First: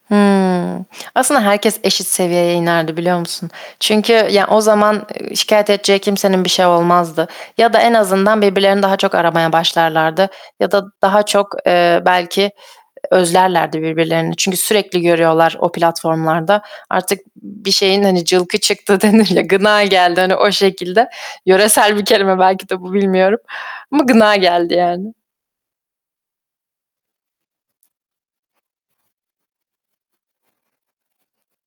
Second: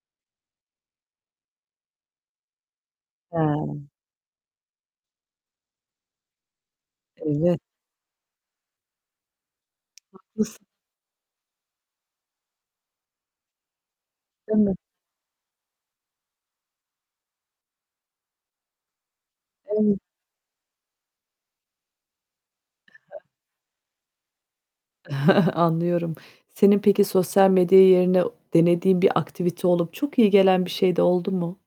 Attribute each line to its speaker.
Speaker 1: Hıı. Aslında herkes eşit seviyeye inerdi, biliyor musun?
Speaker 2: Hıı.
Speaker 1: Çünkü, ya o zaman, eee, şikâyet edeceği kimsenin bir şey olmazdı.
Speaker 2: Eve
Speaker 1: Ya da en azından birbirlerini daha çok aramaya başlarlardı.
Speaker 2: Haklısın.
Speaker 1: Ya da daha çok, eee, belki e e özlerlerdi birbirlerini. Çünkü
Speaker 2: Değil mi?
Speaker 1: sürekli görüyorlar o platformlarda. Artık bir şeyin, hani, "Cılkı çıktı." denir ya, gına
Speaker 2: Eve
Speaker 1: geldi, hani, o şekilde. Yöresel bir kelime belki de bu
Speaker 2: [unintelligible]
Speaker 1: bilmiyorum ama gına geldi yani.
Speaker 2: Anlıyorum. Senin peki sosyal medya yerine denediğin bir aktivite olup çok iyi gelen bir şey de oldu mu?